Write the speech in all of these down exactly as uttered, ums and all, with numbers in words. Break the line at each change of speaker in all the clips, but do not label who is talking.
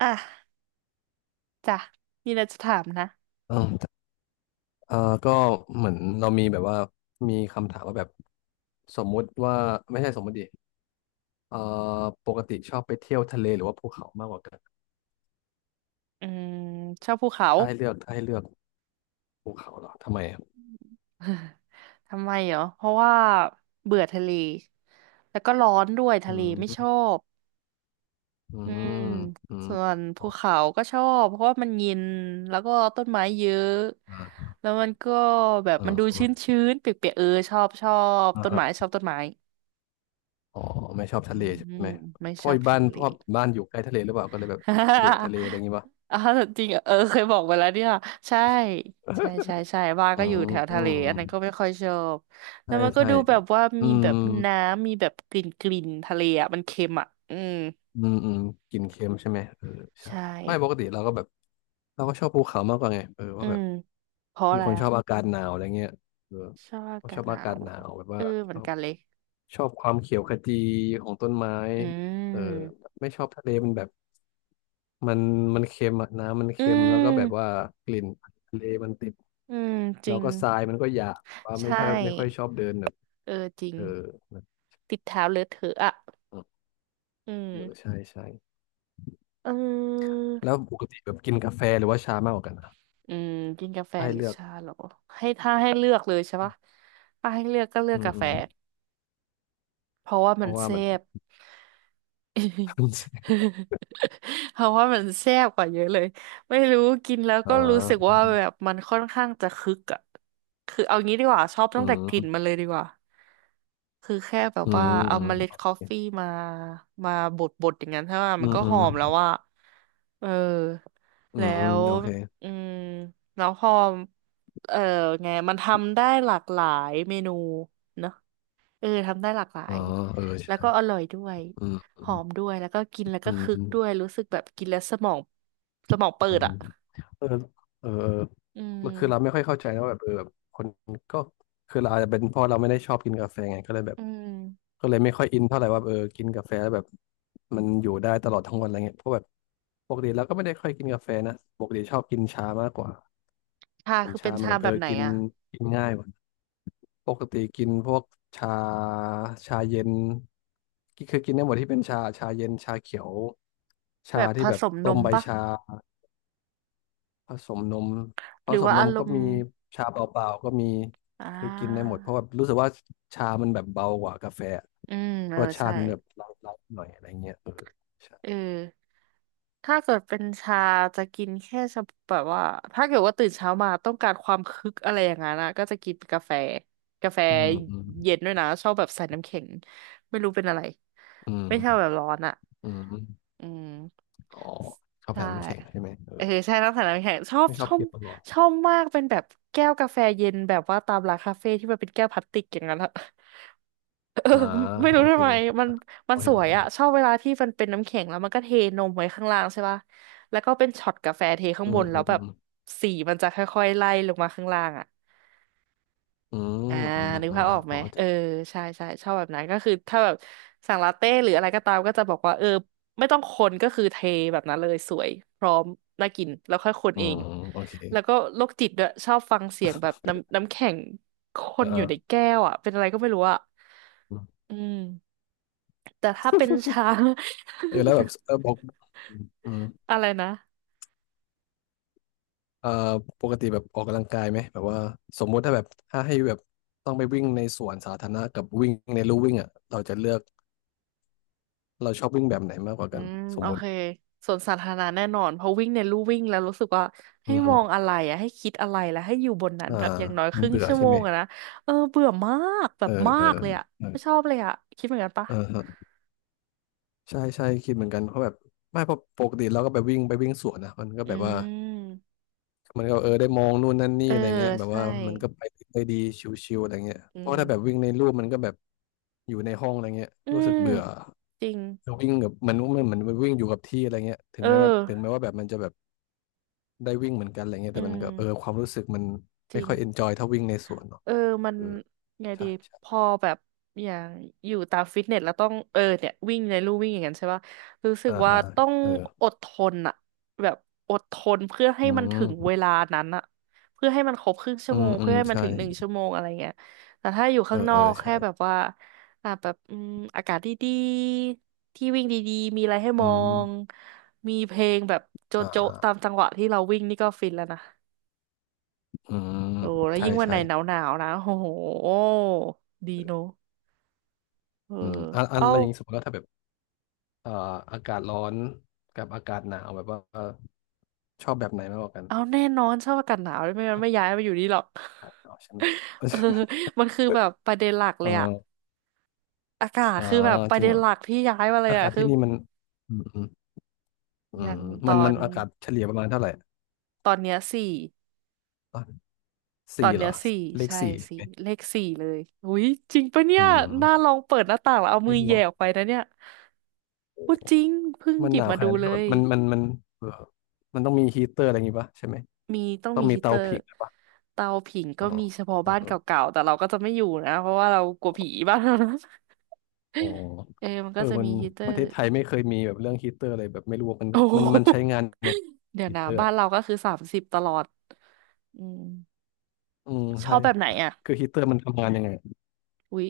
อ่ะจ้ะมีอะไรจะถามนะ
เออเออก็เหมือนเรามีแบบว่ามีคำถามว่าแบบสมมุติว่าไม่ใช่สมมติดิเออปกติชอบไปเที่ยวทะเลหรือว่าภูเขามากกว่ากัน
อืมชอบภูเขา
ถ้าให้เลือกถ้าให้เลือกภูเขาเหรอทำไมอะ
ทำไมเหรอเพราะว่าเบื่อทะเลแล้วก็ร้อนด้วย
อื
ทะเลไม่ชอ
ม
บ
อื
อืม
มอืม
ส่วน
อ๋
ภู
อ
เขาก็ชอบเพราะว่ามันเย็นแล้วก็ต้นไม้เยอะ
อ่า
แล้วมันก็แบบ
เอ
มันดู
อ
ชื้นชื้นเปียกๆเออชอบชอบ
อ่า
ต้น
ฮะ
ไม้ชอบต้นไม้
อ๋อไม่ชอบ
อื
ทะเลใช่
ม
ไหม
ไม่
เพ
ช
ราะ
อบ
บ้า
ทะ
น
เล
เพราะบ้านอยู่ใกล้ทะเลหรือเปล่าก็เลยแบบเบื่อทะ เลอะไรอย่างงี้ปะ
อ๋อจริงเหรอเออเคยบอกไปแล้วเนี่ยใช่ใช่ใช่ใช่บ้าน
อื
ก็อยู่
ม
แถว
อื
ทะเล
ม
อันนั้นก็ไม่ค่อยชอบแล้
ใช่
วมันก็
ใช่
ดูแบบว่า
อื
มี
ม
แบบน้ำมีแบบกลิ่นกลิ่นทะเลอ่ะมันเค็มอ่ะอืม
อืมอืมกินเค็มใช่ไหมเออใช่
ใช่
ไม่ปกติเราก็แบบเราก็ชอบภูเขามากกว่าไงเออ
อื
ว่าแบ
ม
บ
เพราะ
เป็
อะ
น
ไร
คนช
อ่ะ
อบอากาศหนาวอะไรเงี้ยเออ
ชอบอา
ผม
กา
ช
ศ
อบ
หนา
อากา
ว
ศ
เห
ห
รอ
นาวแบบ
เอ
ว่า
อเห
ช
มือน
อบ
กันเลย
ชอบความเขียวขจีของต้นไม้
อื
เออ
ม
ไม่ชอบทะเลมันแบบมันมันเค็มอะน้ำมัน
อื
เค็มแล้วก็แบบว่า
ม
กลิ่นทะเลมันติด
อืมจ
แล้
ริ
ว
ง
ก็ทรายมันก็หยาบว่า
ใช
ไม่ค่อยไม่ค่อย
่
ชอบเดินแบบ
เออจริง
เออเอ
ติดเท้าเลอะเทอะอ่ะ
อ
อื
เออ
ม
ใช่ใช่
เอ
แล้ว
อ
ปกติแบบกินกาแฟหรือว่าชามากกว่ากันอะ
อืมกินกาแฟ
ให้
หรือ
เลือก
ชาเหรอให้ถ้าให้เลือกเลยใช่ปะถ้าให้เลือกก็เลือ
อื
กกาแฟ
ม
เพราะว่า
เพ
มัน
ราะว่า
เซ
มัน
ฟ เพราะว่ามันแซ่บกว่าเยอะเลยไม่รู้กินแล้ว
อ่
ก็รู้สึก
า
ว่าแบบมันค่อนข้างจะคึกอะคือเอางี้ดีกว่าชอบ
อื
ตั้งแต่กลิ่นมั
ม
นเลยดีกว่าคือแค่แบบ
อืม
ว่าเอา
อืม
เมล็ด
โอ
กาแฟ
เค
มามาบดบดอย่างนั้นใช่ไหม
อื
มัน
ม
ก็
อื
ห
ม
อมแล้วว่าเออ
อื
แล้
ม
ว
โอเค
อืมแล้วพอเออไงมันทำได้หลากหลายเมนู เออทำได้หลากหลา
อ๋อ
ย
เออ
แล้ว
ใช่
ก็อร่อยด้วย
อืม
หอมด้วยแล้วก็กินแล้ว
อื
ก็
ม
คึ
อื
ก
ม
ด้วยรู้สึกแบบกินแล้วสมองสมอง
อื
เปิด
มอื
อ่ะ
มเออเออเออ
อื
แล้วคือเราไม่
ม
ค่อยเข้าใจนะว่าแบบเออแบบคนก็คือเราอาจจะเป็นเพราะเราไม่ได้ชอบกินกาแฟไงก็เลยแบบ
อืม
ก็เลยไม่ค่อยอินเท่าไหร่ว่าเออกินกาแฟแล้วแบบมันอยู่ได้ตลอดทั้งวันอะไรเงี้ยเพราะแบบปกติเราก็ไม่ได้ค่อยกินกาแฟนะปกติชอบกินชามากกว่า
ชา
มัน
คือเป็
ชา
น
มัน
ชา
แบบ
แบ
เออ
บไหน
กิน
อ่ะ
กินง่ายกว่า ปกติกินพวกชาชาเย็นกิคือกินได้หมดที่เป็นชาชาเย็นชาเขียว
แบ
ชา
บผ
ที่แบบ
สมน
ต้ม
ม
ใบ
ปะ
ชาผสมนมผ
หรือ
สม
ว่า
น
อา
ม
ร
ก็
มณ์
มีชาเปล่าๆก็มี
อ่า
คือกินได้หมดเพราะว่ารู้สึกว่าชามันแบบเบากว่ากาแฟ
อืมเออ
รสชา
ใช่
ติมันแบบไลท์ๆหน่อยอะไรเงี้ยเออ
เอ
ใช่
อ ถ้าเกิดเป็นชาจะกินแค่เฉพาะแบบว่าถ้าเกิดว่าตื่นเช้ามาต้องการความคึกอะไรอย่างนั้นนะก็จะกินกาแฟกาแฟ
อืมอืม
เย็นด้วยนะชอบแบบใส่น้ำแข็งไม่รู้เป็นอะไร
อืม
ไม่ชอบแบบร้อนอ่ะ
อืม
อืม
อ๋อชอบ
ใช่
แผ่นมันำแข็งใช่ไหมเอ
เออ
อ
ใช่น้ำใส่น้ำแข็งชอบ
ไม่ช
ช
อบ
อบ
กินตลอด
ชอบมากเป็นแบบแก้วกาแฟเย็นแบบว่าตามร้านคาเฟ่ที่มันเป็นแก้วพลาสติกอย่างนั้นอะ เออ
อ่า
ไม่
โอ
รู้
เค
ทำไมมัน
พ
มั
อ
นส
เห็น
วย
ภาพ
อะ
ออก
ชอบเวลาที่มันเป็นน้ำแข็งแล้วมันก็เทนมไว้ข้างล่างใช่ป่ะแล้วก็เป็นช็อตกาแฟเทข้าง
อื
บ
ม
นแล้
อื
ว
ม
แบ
อื
บ
ม
สีมันจะค่อยๆไล่ลงมาข้างล่างอะ
อืม
อ่า
อืม
นึก
อืม
ภาพอ
นะ
อก
พ
ไหม
อเข้าใจ
เออใช่ใช่ชอบแบบนั้นก็คือถ้าแบบสั่งลาเต้หรืออะไรก็ตามก็จะบอกว่าเออไม่ต้องคนก็คือเทแบบนั้นเลยสวยพร้อมน่ากินแล้วค่อยคน
อื
เอง
มโอเค
แล้วก็โรคจิตด้วยชอบฟังเสียงแบบน้ำน้ำแข็งค
เออ
น
เอ
อยู่
อ
ในแก้วอะเป็นอะไรก็ไม่รู้อะอืม แต่ถ้าเป็นช้าง
เออ แล้วแบบเออบอกอืมอืม
อะไรนะ
เอ่อปกติแบบออกกำลังกายไหมแบบว่าสมมุติถ้าแบบถ้าให้แบบต้องไปวิ่งในสวนสาธารณะกับวิ่งในลู่วิ่งอ่ะเราจะเลือกเราชอบวิ่งแบบไหนมากกว่า
อื
กัน
ม
ส
โอ
มมุ
เค
ติ
สวนสาธารณะแน่นอนเพราะวิ่งในลู่วิ่งแล้วรู้สึกว่า
อื
ให้มอ
ม
งอะไรอะให้คิดอะไรแล้วให้อยู่บนนั้น
อ่า
แบบอย่างน้อยค
มัน
รึ่ง
เบื่อ
ชั่ว
ใช่
โม
ไหม
งอะนะเออเบื่อมากแบ
เอ
บ
อ
มา
เอ
ก
อ
เลยอะ
เออ
ไม่ชอบเลยอะคิดเหมือนกันปะ
เออฮะใช่ใช่คิดเหมือนกันเพราะแบบไม่เพราะปกติเราก็ไปวิ่งไปวิ่งสวนนะมันก็
อื
แบบว่า
ม
มันก็เออได้มองนู่นนั่นนี่
เออ
อะไรเงี้ยแบบ
ใช่
ว่ามันก็ไปได้ดีชิวๆอะไรเงี้ย
อื
เพ
ม
ราะถ้าแบบวิ่งในรูปมันก็แบบอยู่ในห้องอะไรเงี้ย
อื
รู้สึ
ม
กเบื่อ
จริง
วิ่งแบบมันมันเหมือนวิ่งอยู่กับที่อะไรเงี้ยถึง
เออ
แม้ว่าถึงแม้ว่าแบบมันจะแบบได้วิ่งเหมือนกันอะไรเงี้ย
อื
แต่มันก็เออ
ม
ความรู้สึกมัน
จ
ไม่
ริง
ค่อยเอนจอยเท่าวิ่งในสวนเนาะ
เออมัน
เออ
ไง
ใช่
ดี
ใช่
พอแบบอย่างอยู่ตามฟิตเนสแล้วต้องเออเนี่ยวิ่งในลู่วิ่งอย่างนั้นใช่ป่ะรู้สึก
อ่า
ว่า
อ่า
ต้อง
เออ
อดทนอะแบบอดทนเพื่อให้
อื
มัน
ม
ถึงเวลานั้นอะเพื่อให้มันครบครึ่งชั่
อื
วโม
ม
ง
อื
เพื่
ม
อให้มัน
ใช่
ถึงหนึ่งชั่วโมงอะไรเงี้ยแต่ถ้าอยู่
เอ
ข้า
อ
งน
เอ
อ
อ
ก
ใช่
แค่แบบว่าอ่ะแบบอืมอากาศดีๆที่วิ่งดีๆมีอะไรให้ม
อื
อ
ม
งมีเพลงแบบโจ
อ่า
๊ะ
อ่า
ๆตามจังหวะที่เราวิ่งนี่ก็ฟินแล้วนะ
อืม
โอ้แล้ว
ใช่
ยิ่งวันไห
ใช่
นหนาวหนาวนะโอ้โหดีเนอะเออ
อืมอ่ะอ่ะ
เอา
อะไรอย่างงี้สมมติว่าถ้าแบบ เอ่ออากาศร้อนกับอากาศหนาวแบบว่าเอ่อชอบแบบไหนมากกว่ากัน
เอาแน่นอนชอบอากาศหนาวไม่งั้นไม่
อา
ย้ายมาอยู่นี่หรอก
กาศหนาวใช่ไหม
เออมันคือแบบประเด็นหลัก เล
เอ
ยอะ
อ
อากาศ
อ่า
คือแบบประ
จริง
เด็น
เหรอ
หลักที่ย้ายมาเลย
อา
อะ
กาศ
คือ
ที่นี่มันอืมอืมอื
อ
ม
ย่างต
มั
อ
นมั
น
นอากาศเฉลี่ยประมาณเท่าไหร่
ตอนเนี้ยสี่
อ่ะ
ตอ
สี่
น
เหร
เนี้ย
อ
สี่
เลข
ใช่
สี่ใช่
สี่
ไหม
เลขสี่เลยอุ้ยจริงปะเนี่
อื
ย
ม
น่าลองเปิดหน้าต่างแล้วเอา
เล
มือ
ขห
แห
ม
ย่
อก
ออกไปนะเนี่ยพูดจริงเพิ่ง
มั
ห
น
ยิ
ห
บ
นาว
มา
ขนา
ดู
ดนี้
เล
ก็แบ
ย
บมันมันมันเออมันต้องมีฮีเตอร์อะไรอย่างงี้ปะใช่ไหม
มีต้อง
ต้อ
มี
งมี
ฮีเต
เตา
อร์
ผิงอะไรปะ
เตาผิงก็
อ๋อ
มีเฉพาะ
เอ
บ้าน
อ
เก่าๆแต่เราก็จะไม่อยู่นะเพราะว่าเรากลัวผีบ้านเรานะ
อ๋อ
เออมัน
เอ
ก็
อ
จะ
มั
มี
น
ฮีเตอ
ประ
ร์
เทศไทยไม่เคยมีแบบเรื่องฮีเตอร์อะไรแบบไม่รู้ว่ามัน
โอ้โห
มันมันใช้งานยังไง
เดี๋ยว
ฮี
นะ
เตอร์
บ้านเราก็คือสามสิบตลอดอืม
อืม
ชอ
ใช่
บแบบไหนอ่ะ
คือฮีตเตอร์มันทำงานยังไง
อุ๊ย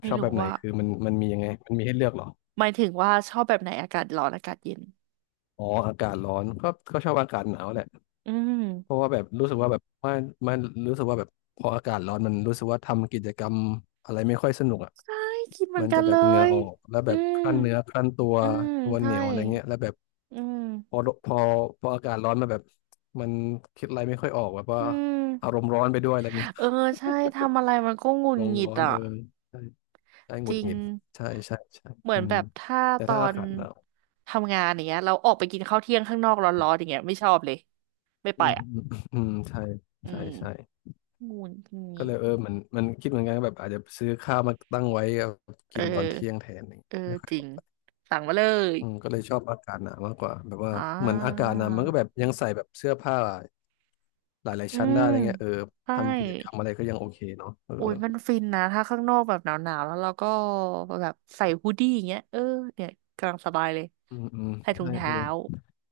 ไม่
ชอบแบ
รู้
บไหน
ว่า
คือมันมันมียังไงมันมีให้เลือกเหรอ
หมายถึงว่าชอบแบบไหนอากาศร้อนอากาศเย็น
อ๋ออากาศร้อนก็ก็ชอบอากาศหนาวแหละ
อืม
เพราะว่าแบบรู้สึกว่าแบบมันมันรู้สึกว่าแบบพออากาศร้อนมันรู้สึกว่าทำกิจกรรมอะไรไม่ค่อยสนุกอ่ะ
ใช่คิดเหมือ
มั
น
น
กั
จะ
น
แบ
เล
บเหงื่อ
ย
ออกแล้วแบ
อื
บค
ม
รั่นเนื้อครั่นตัว
อืม
ตัวเห
ใช่
นียวอะไรเงี้ยแล้วแบบ
อืม
พอพอพออากาศร้อนมาแบบมันคิดอะไรไม่ค่อยออกแบบว่า
อื
อาร
ม
มณ์ร้อนไปด้วยอะไรเงี้ย
เออใช่ทำอะไรมันก็หงุ
อา
ด
รม
ห
ณ์
งิด
ร้อน
อ่ะ
เออ ใช่ห
จ
งุด
ริ
ห
ง
งิดใช่ใช่ใช่
เหมือ
อื
นแบ
ม
บถ้า
แต่
ตอ
ถ้าอา
น
กาศหนาว
ทำงานอย่างเงี้ยเราออกไปกินข้าวเที่ยงข้างนอกร้อนๆอย่างเงี้ยไม่ชอบเลยไม่
อื
ไป
ม
อ่ะ
อืมอืมใช่
อื
ใช่
ม
ใช่
งูนงี
ก็
น
เลยเออมันมันคิดเหมือนกันแบบอาจจะซื้อข้าวมาตั้งไว้เอา
เอ
กินตอนเที่ย
อ
งแทนนี่
เออ
ไม่ค่อย
จริ
ออ
ง
ก
สั่งมาเลย
อืมก็เลยชอบอากาศหนาวมากกว่าแบบว่า
อ่
เหมือนอากา
า
ศหนาวมันก็แบบยังใส่แบบเสื้อผ้าหลาย
อื
ๆชั้นได้
ม
อะไรเงี้ยเออ
ใช่
ทำกิจกรรมอะไรก็ยังโอเคเนาะเออ
โอ้ยมันฟินนะถ้าข้างนอกแบบหนาวๆแล้วเราก็แบบใส่ฮูดดี้อย่างเงี้ยเออเนี่ยกำลังสบายเลย
อืมอืม
ใส่ถุง
ใช่เออ
เท้า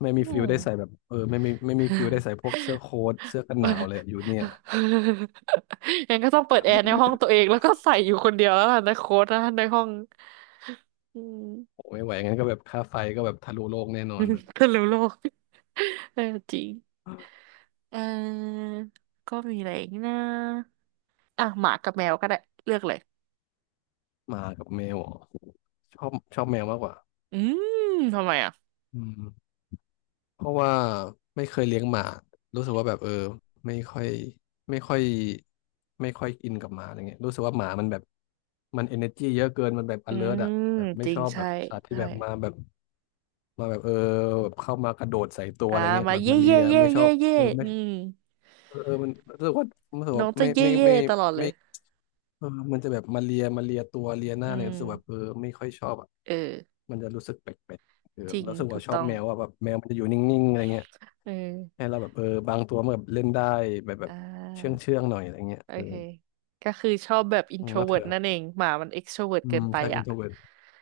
ไม่
อื
มีฟิล
ม
ได้ใส่แบบเออไม่มีไม่มีฟิลได้ใส่ พวกเสื้อโค้ทเสื้อกันหนาวเลยอยู่เนี่ย
งั้นก็ต้องเปิดแอร์ในห้องตัวเองแล้วก็ใส่อยู่คนเดียวแล้วล่ะในโค้ดนะในห้อง อืม
โอ้ไม่ไหวงั้นก็แบบค่าไฟก็แบบทะลุโลกแน่นอนอะ
คนรู้โลก เออจริงเออก็มีอะไรอีกนะอ่ะหมากับแมวก็ได้เลือกเลย
หมากับแมวอ๋อชอบชอบแมวมากกว่า
อืมทำไมอ่ะ
อืมเพราะว่าไม่เคยเลี้ยงหมารู้สึกว่าแบบเออไม่ค่อยไม่ค่อยไม่ค่อยอินกับหมาอะไรเงี้ยรู้สึกว่าหมามันแบบมันเอเนอร์จีเยอะเกินมันแบบ
อื
alert
ม
อะแบบไม่
จริ
ช
ง
อบแบ
ใช่
บสัตว์ที่
ใช่
แบบมาแบบมาแบบเออแบบเข้ามากระโดดใส่ตัว
อ่า
อะไรเงี้ย
มา
แบบ
เย่
มาเลี
เย่
ย
เย่
ไม่ช
เย่
อบ
เย่
เออไม่
อืม
เออเออมันรู้สึกว่ารู้สึก
น้อ
ว่า
งจะ
ไม่
เย่
ไม่
เย่
ไม่
ตลอดเล
ไม่
ย
เออมันจะแบบมาเลียมาเลียตัวเลียห
อื
น้าเนี่ยรู้สึกแบบเอ
ม
อไม่ค่อยชอบอ่ะ
เออ
มันจะรู้สึกแปลกๆเออ
จริง
แล้วรู้สึก
ถู
ว่า
ก
ชอบ
ต้อง
แมวอ่ะแบบแมวมันจะอยู่นิ่งๆอะไรเงี้ย
เออ
ให้เราแบบเออบางตัวมันแบบเล่นได้แบบแบ
อ่
บเชื่อง
า
เชื่องหน่อยอะไรเงี้ย
โอ
เออ
เค ก็คือชอบแบบ
อืมแล้วเธ
introvert
อ
นั่นเองหมามัน extrovert
อื
เกิ
ม
นไป
ใช่อิ
อ่ะ
นโทรเวิร์ต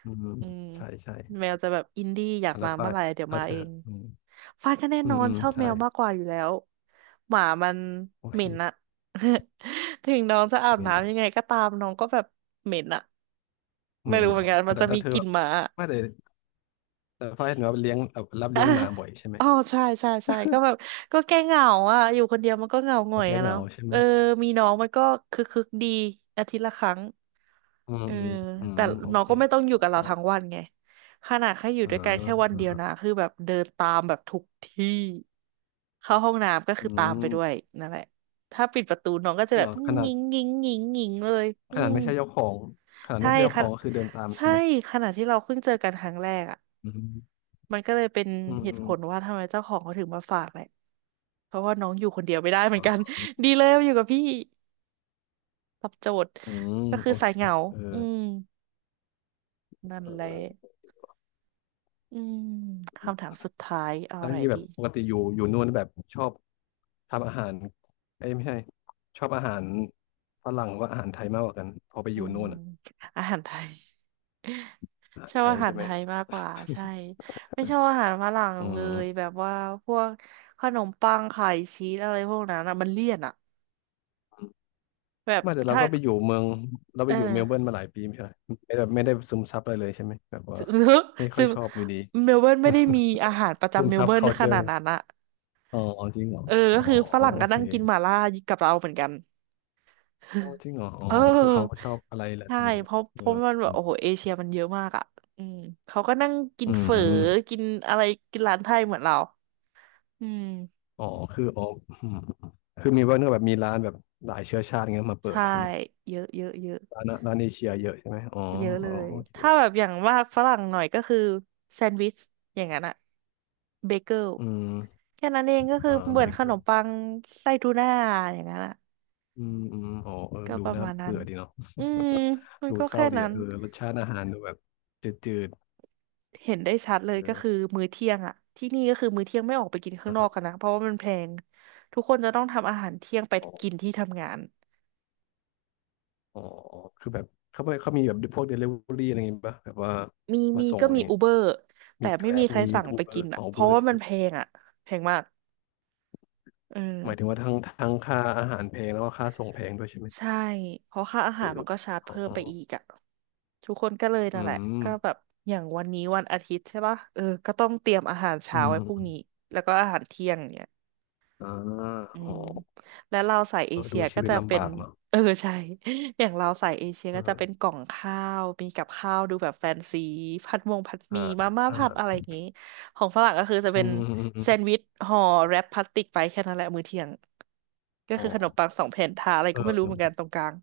อืม
อืม
ใช่ใช่
แมวจะแบบอินดี้อยาก
อัล
มา
ฟา
เมื่อ
ย
ไหร่เดี๋ยว
แล้ว
มา
เธ
เอ
อ
ง
อืม
ฟ้าก็แน่
อื
น
ม
อน
อืม
ชอบแม
ใช่
วมากกว่าอยู่แล้วหมามัน
โอ
เห
เค
ม็นอะ ถึงน้องจะอาบ
เมนเหรอ
น้ำยังไงก็ตามน้องก็แบบเหม็นอะไม่
เมน
รู้
เห
เห
ร
มื
อ
อนกันมัน
แต่
จะมี
ถ้าเธอ
กลิ่
แบ
น
บ
หมา
ไม่แต่แต่ฟ้ายเห็นว่าเลี้ยงแบบรับเลี้ยงหมาบ่อยใช่ไหม
อ๋อใช่ใช่ใช่ก็แบบก็แก้เหงาอ่ะอยู่คนเดียวมันก็เหงาหง
โอ
อย
เค
อะ
เหงา
เนาะ
ใช่ไห
เอ
ม
อมีน้องมันก็คึกคึกดีอาทิตย์ละครั้ง
อืม
เออ
อืมอืม
แต่
โอ
น้อง
เค
ก็ไม่ต้อง
อ
อยู่กับเรา
่
ทั้งวันไงขนาดแค่อยู่
า
ด้วยกันแค่วันเดียวนะ
อ่า
คือแบบเดินตามแบบทุกที่เข้าห้องน้ำก็
อื
คือตามไปด้วย
ม
นั่นแหละถ้าปิดประตูน้องก็
จ
จะ
ริง
แบ
เหร
บ
อขนา
งิ
ด
งงิงงิงงิงเลยอื
ขนาด
ม
ไม่ใช่เจ้าของขนาด
ใช่
ไม่ใช่เจ้าข
ค่ะ
องก็คือเดินตาม
ใช่
ใช่ไหม
ขณะที่เราเพิ่งเจอกันครั้งแรกอะ
อืม
มันก็เลยเป็น
อืม
เห
อื
ตุผ
ม
ลว่าทำไมเจ้าของเขาถึงมาฝากแหละเพราะว่าน้องอยู่คนเดียวไม่ได้เหมื
อ๋
อนกัน
อ
ดีเลยมาอยู่กับพี่รับโจทย์
อืม
ก็คือ
โอ
สาย
เค
เหงา
เออ
อืมนั่นแหละ
เออ
อืมคำถามสุดท้ายเอา
แล้ว
อะ
อ
ไร
ย่างนี้แบ
ดี
บปกติอยู่อยู่นู่นแบบชอบทำอาหารเอ้ยไม่ใช่ชอบอาหารฝรั่งหรือว่าอาหารไทยมากกว่ากันพอไปอ
อื
ยู่
ม
นู่นอะ
อาหารไทย
อาหา
ช
ร
อบ
ไทย
อาหาร
ใช่ไห
ไท
ม
ยมากกว่าใช่ ไม่ชอบอาหารฝรั่ง
อื
เลยแบ
ม
บว่าพวกขนมปังไข่ชีสอะไรพวกนั้นอะมันเลี่ยนอะแบบ
ไมาแต่เรา
ถ้า
ก็ไปอยู่เมืองเรา
เอ
ไป
อ
อยู่เมลเบิร์นมาหลายปีไม่ใช่เหรอไม่ได้ไม่ได้ซึมซับอะไรเลยใช่ไหมแบบว่า
ซึ่ง
ไม่ ค่อ
ซึ่
ย
ง
ชอบอยู่ดี
เมลเบิร์นไม่ได้มีอาหารประ
ซึ
จำ
ม
เมล
ซับ
เบิร์นขนา
culture
ดนั้นอะ
อ๋อจริงเหรอ
เออ
อ๋อ
ก็คือฝรั่ง
โอ
ก็
เค
นั่งกินหม่าล่ากับเราเหมือนกัน
โอ้ จริงเหรออ๋อ
เอ
คือเขาก็
อ
ชอบอะไรแหละ
ใช่
นี่เหร
เพ
อ
ราะ
เอ
เพราะ
อ
มันแบ
อื
บโอ้โห
ม
เอเชียมันเยอะมากอ่ะอืมเขาก็นั่งกิ
อื
นเฝอ
ม
กินอะไรกินร้านไทยเหมือนเราอืม
อ๋อคืออ๋ออืมคือมีว่าเนื้องแบบมีร้านแบบหลายเชื้อชาติเงี้ยมาเปิด
ใช่
ใช่ไหม
เยอะเยอะเยอะ
ร้านร้านเอเชียเยอะใช่ไหมอ๋อ
เยอะเล
อ๋อ
ย
โอเค
ถ้าแบบอย่างว่าฝรั่งหน่อยก็คือแซนด์วิชอย่างนั้นอะเบเกิล
อืม
แค่นั้นเองก็คือ
อ่า
เห
เบ
มือนข
เกอ
นม
ร์
ปังไส้ทูน่าอย่างนั้นอะ
อืมอืมอ๋อเออ
ก็
ดู
ประ
น่า
มาณนั้น
เบื่อดีเนาะ
อืมมั น
ดู
ก็
เศ
แค่
ร้าดี
นั้
อะ
น
เออรสชาติอาหารดูแบบจืด
เห็นได้ชัดเล
ๆ
ยก็
เออ
คือมื้อเที่ยงอะ ที่นี่ก็คือมื้อเที่ยงไม่ออกไปกินข้าง
นะ
น
ค
อ
รั
กกั
บ
นนะ เพราะว่ามันแพงทุกคนจะต้องทำอาหารเที่ยงไปกินที่ทำงาน
อ๋อคือแบบเขาไม่เขามีแบบพวกเดลิเวอรี่อะไรอย่างงี้ป่ะแบบว่า
มี
มา
มี
ส่ง
ก็
อะไร
มีอู
เงี้ย
เบอร์แต่
มีแก
ไม่
ร็
มี
บ
ใคร
มี
สั่ง
อู
ไป
เบอ
กิ
ร์
น
ขอ
อะ
งอู
เพ
เบอ
ราะ
ร์
ว่า
ใช่
มั
ไห
น
ม
แพงอะแพงมากอื
หมายถึง
ม
ว่าทั้งทั้งค่าอาหารแพงแล้วก็ค่าส่งแพงด้วยใช่ไหม
ใช่เพราะค่าอา
ห
หาร
รือ
มันก็ชาร์จเพิ่ม
อ๋อ
ไปอีกอะ ทุกคนก็เลย
อื
นั่นแหละก็แบ
ม
บอย่างวันนี้วันอาทิตย์ใช่ปะเออก็ต้องเตรียมอาหาร
อื
เช้าไว้พรุ่ง
ม
นี้แล้วก็อาหารเที่ยงเนี่ย
อ่า
อื
อ๋อ
มแล้วเราสายเอ
เออ
เชี
ดู
ย
ชี
ก็
วิต
จะเป็
ลำ
น
บากเนาะ
เออใช่ อย่างเราสายเอเชีย
เอ
ก็จะเป็นก
อ
ล่องข้าวมีกับข้าวดูแบบแฟนซีผัดมงผัดห
อ่า
มี่มาม่า
อ่า
ผัดอะไรอย่างงี้ของฝรั่งก็คือจะ
อื
เป็น
มอืมอืมอ
แซ
ม
นด์วิชห่อแรปพลาสติกไปแค่นั้นแหละมื้อเที่ยงก็
อ๋อ
คือขนมปังสองแผ่นทาอะไรก็
เอ
ไม่รู้เหมือนกัน
อ
ตรงกลาง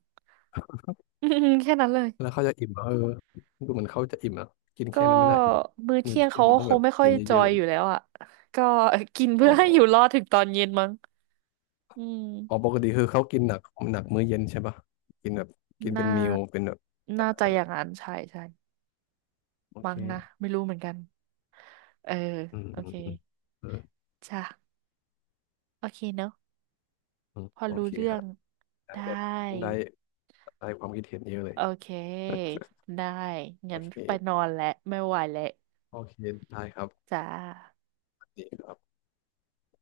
อืมๆแค่นั้นเลย
แล้วเขาจะอิ่มเหรอเออดูเหมือนเขาจะอิ่มนะกิน
ก็
แค่นั้นไม่น่าอิ่ม
มื้อ
มื้อ
เที่ยง
เที่ยง
เขา
มัน
ก็
ต้อง
ค
แบ
ง
บ
ไม่ค่อ
กิ
ย
น
จ
เย
อ
อะๆก
ย
ว่า
อยู่
นี้
แล้วอ่ะก็ กิน
อ๋
เพื่
อ
อให้อยู่รอดถึงตอนเย็นมั้งอืม
อ๋อปกติคือเขากินหนักหนักมื้อเย็นใช่ปะกินแบบกินเป็
น่า
นมิลเป็นแบบ
น่าจะอย่างนั้นใช่ใช่
โอเค
มั้งนะ ไม่รู้เหมือนกัน เออ
อืม
โอ
อื
เค
มอืมเออ
จ้ะโอเคเนอะ
อืม
พอ
โอ
รู้
เค
เรื่อง
ฮะได้
ได
แบบ
้
ได้ได้ความคิดเห็นเยอะเลย
โอเค ได้
โอ
งั้น
เค
ไปนอนแล้ว ไม่ไหวแล้ว
โอเคได้ครับ
จ้า
ดีครับ